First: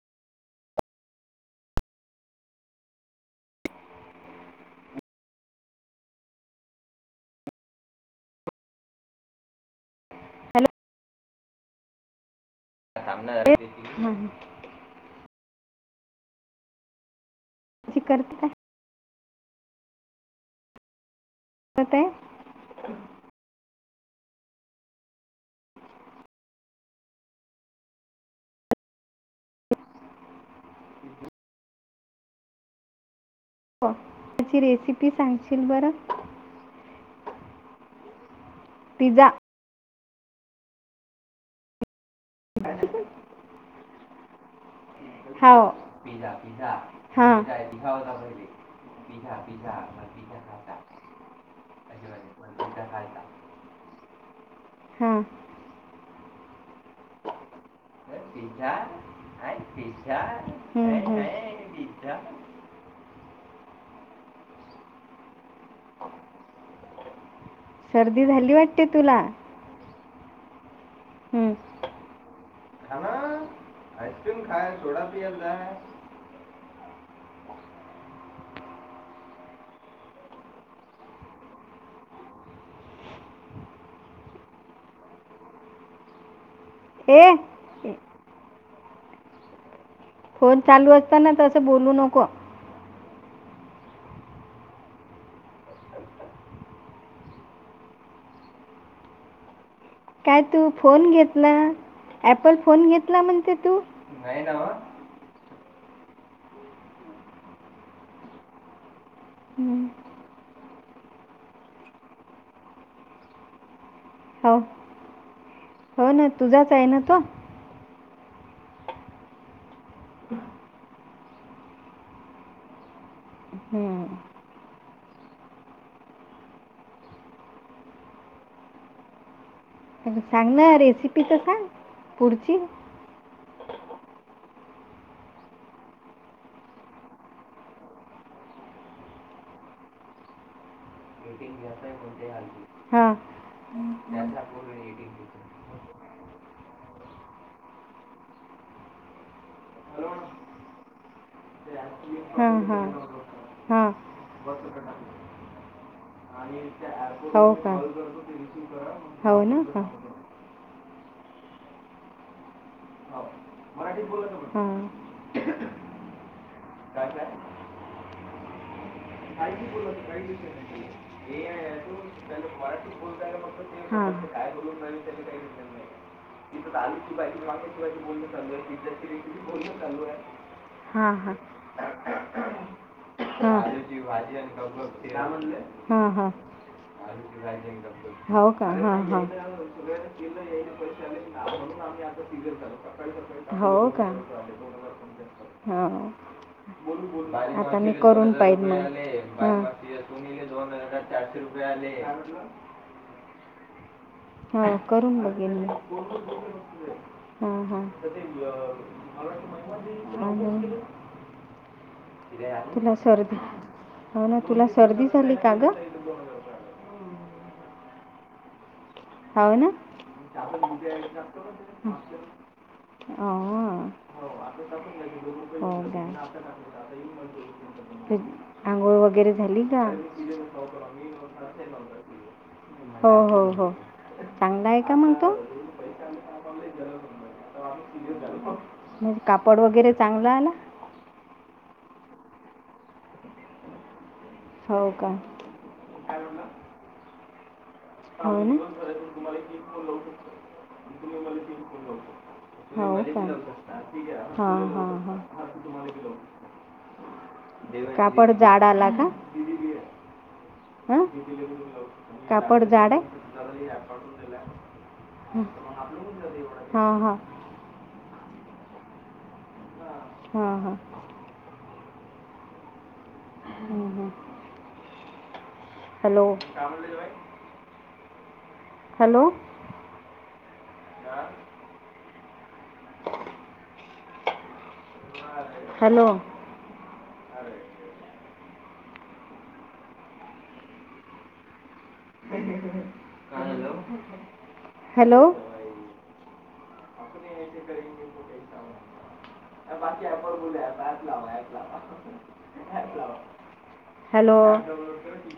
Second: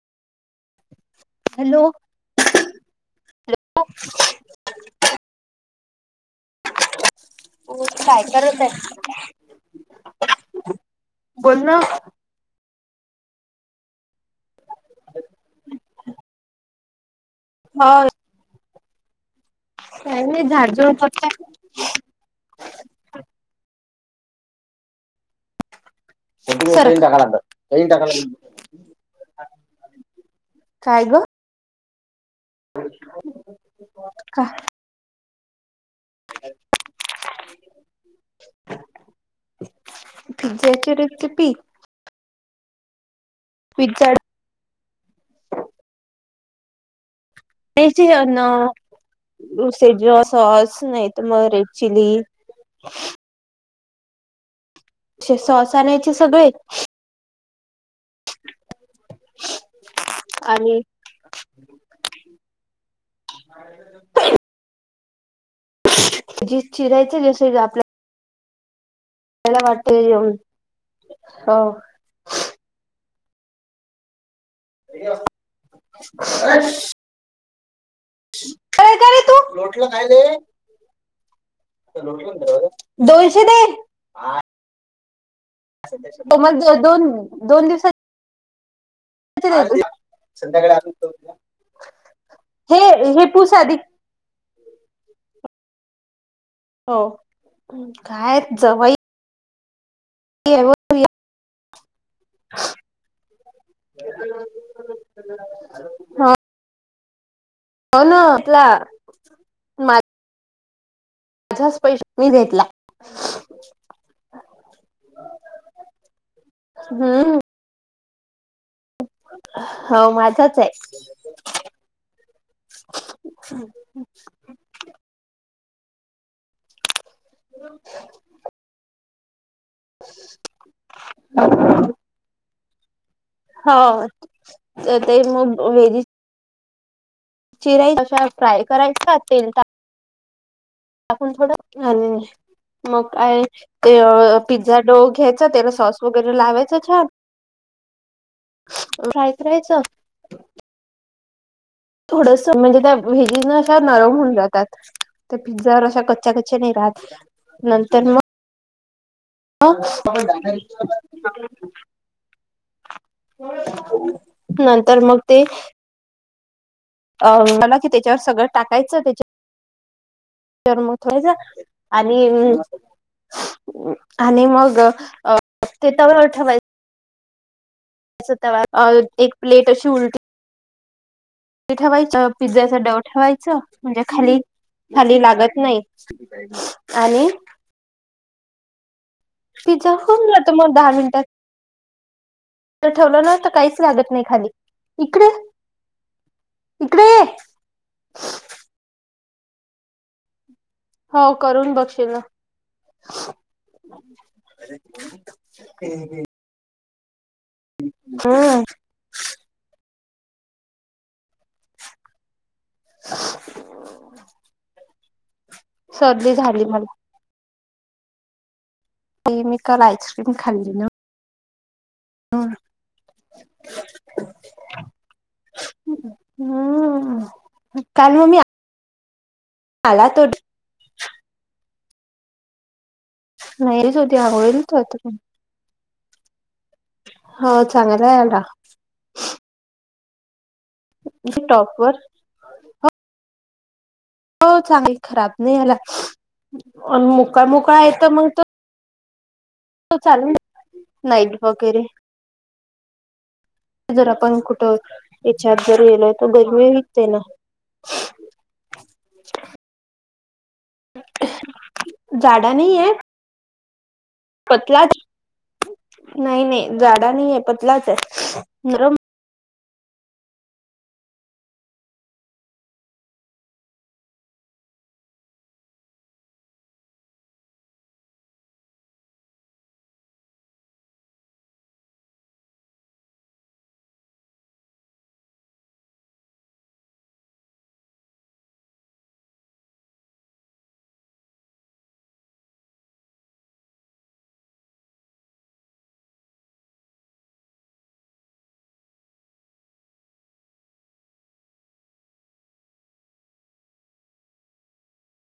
Hello हो ते काय करत आहे हॅलो बोल ना [unintelligible] सामना अ हो करत काय नाई झाड झुड करत आय अ ते टाकायला टाका काय ग अ त्याची रेसिपी सांगशील बरं [unintelligible] पिझा पिझ्झ्याची रेसिपी अ पिझ्झा हो हा तेची ना पिझा पिझा म पिझा खायता नाही तर मग रेड चिली अजब पिझ्झा खायता [unintelligible] हा असे सॉस आनायचे सगळे अ पिझ्झा आय हाय पिझ्झा आणि [unintelligible] ह जी चिरायचं जस आपल्या सर्दी झाली वाटते तुला वला वाट ह खान आईस्क्रीम खाय सोडा पियाल जाय [unintelligible] अ य का तू लोटला काहिले दोनशे दे मग दोन ए दोन दिवस ए, कि फोन चालू असताना त असं बोलू नको हे हे पूस आधी हो काय जवयी काय तू फोन घेत ना ऍपल फोन घेतला म्हणते तू [unintelligible] हा हो ना आपला हम्म माझाच पैश मी घेतला हो हो ना तुझाच आहे ना तो [unintelligible] हम्म हो माझाच आहे [unintelligible] हं. हम् हो सांगन रेसिपी तर सांग पुढची [unintelligible] हो ते म भेरी चिराई तशा फ्राय करायचा का तेल आपण थोडं आणि मग हां काय ते पिझ्झा डो घ्यायचा तेला सॉस वगैरे लावायचं छान रायच राहायचं [unintelligible] थोडस हां म्हणजे हां त्या व्हेजने अशा हां नरम होऊन जातात त्या पिझ्झावर अशा कच्च्या नाही राहत हो का हो ना ह हां हां हां नंतर मग ते अ मला की त्याच्यावर सगळं टाकायचं त्या काही बोल काही त्या आणि मराठी बोलत मग आणि काय बोल मग न त्यांनी काही वि ते तव्यावर नाही ठेवायचं तथ आली की बा माग एक प्लेट अशी उलटी हा हा ते ठेवायचं पिझ्झाच डव ठेवायचं म्हणजे खाली खाली लागत नाही. हां हां हां आणि हो का हा हा.. पिझ्झा होऊन जातो मग दहा मिनिटात. म्हणून आम्ही आता फिगर ठेवलं ना तर कर काहीच हो का लागत नाही खाली इकडे हो इकडे ये आता मी करून पाहित म हा हो चारशे रुपये करून आले बघशील ना हा करून बघेन मी हा हम्म हा हो तुला सर्दी हो ना तुला सर्दी झाली का ग? सर्दी झाली मला. होव मी ना काल आईस्क्रीम ह हो हो का हम्म काल मग मी आंघोळ वगैरे झाली का? आला तो हो हो हो नाहीच होती आंघोळीला चांगलं तो आहे का आता मुलगा? हो चांगला आला म्हणजे कापड वगैरे चांगलं आहे ना म्हे टॉप वर हो चांगली खराब नाही हला मोकळ मोकळा य तु्हालाव तुम्हीन चालून नाईट लाव वगैरे हो स जर आपण कुठं याच्यात जर गलोय तर गर्मी विकते ना कापड जाडा ला का ह कापड जाडा हा नाही आहे पतलाच नाही नाही जाडा ह नाही आहे पतलाच आहे नरम हा हा ह ह हॅलो हॅलो ह हॅलो अरे हॅलो आपने से करेेक कसा बाकी आहेण बोल लावऐ ला लावा हॅलो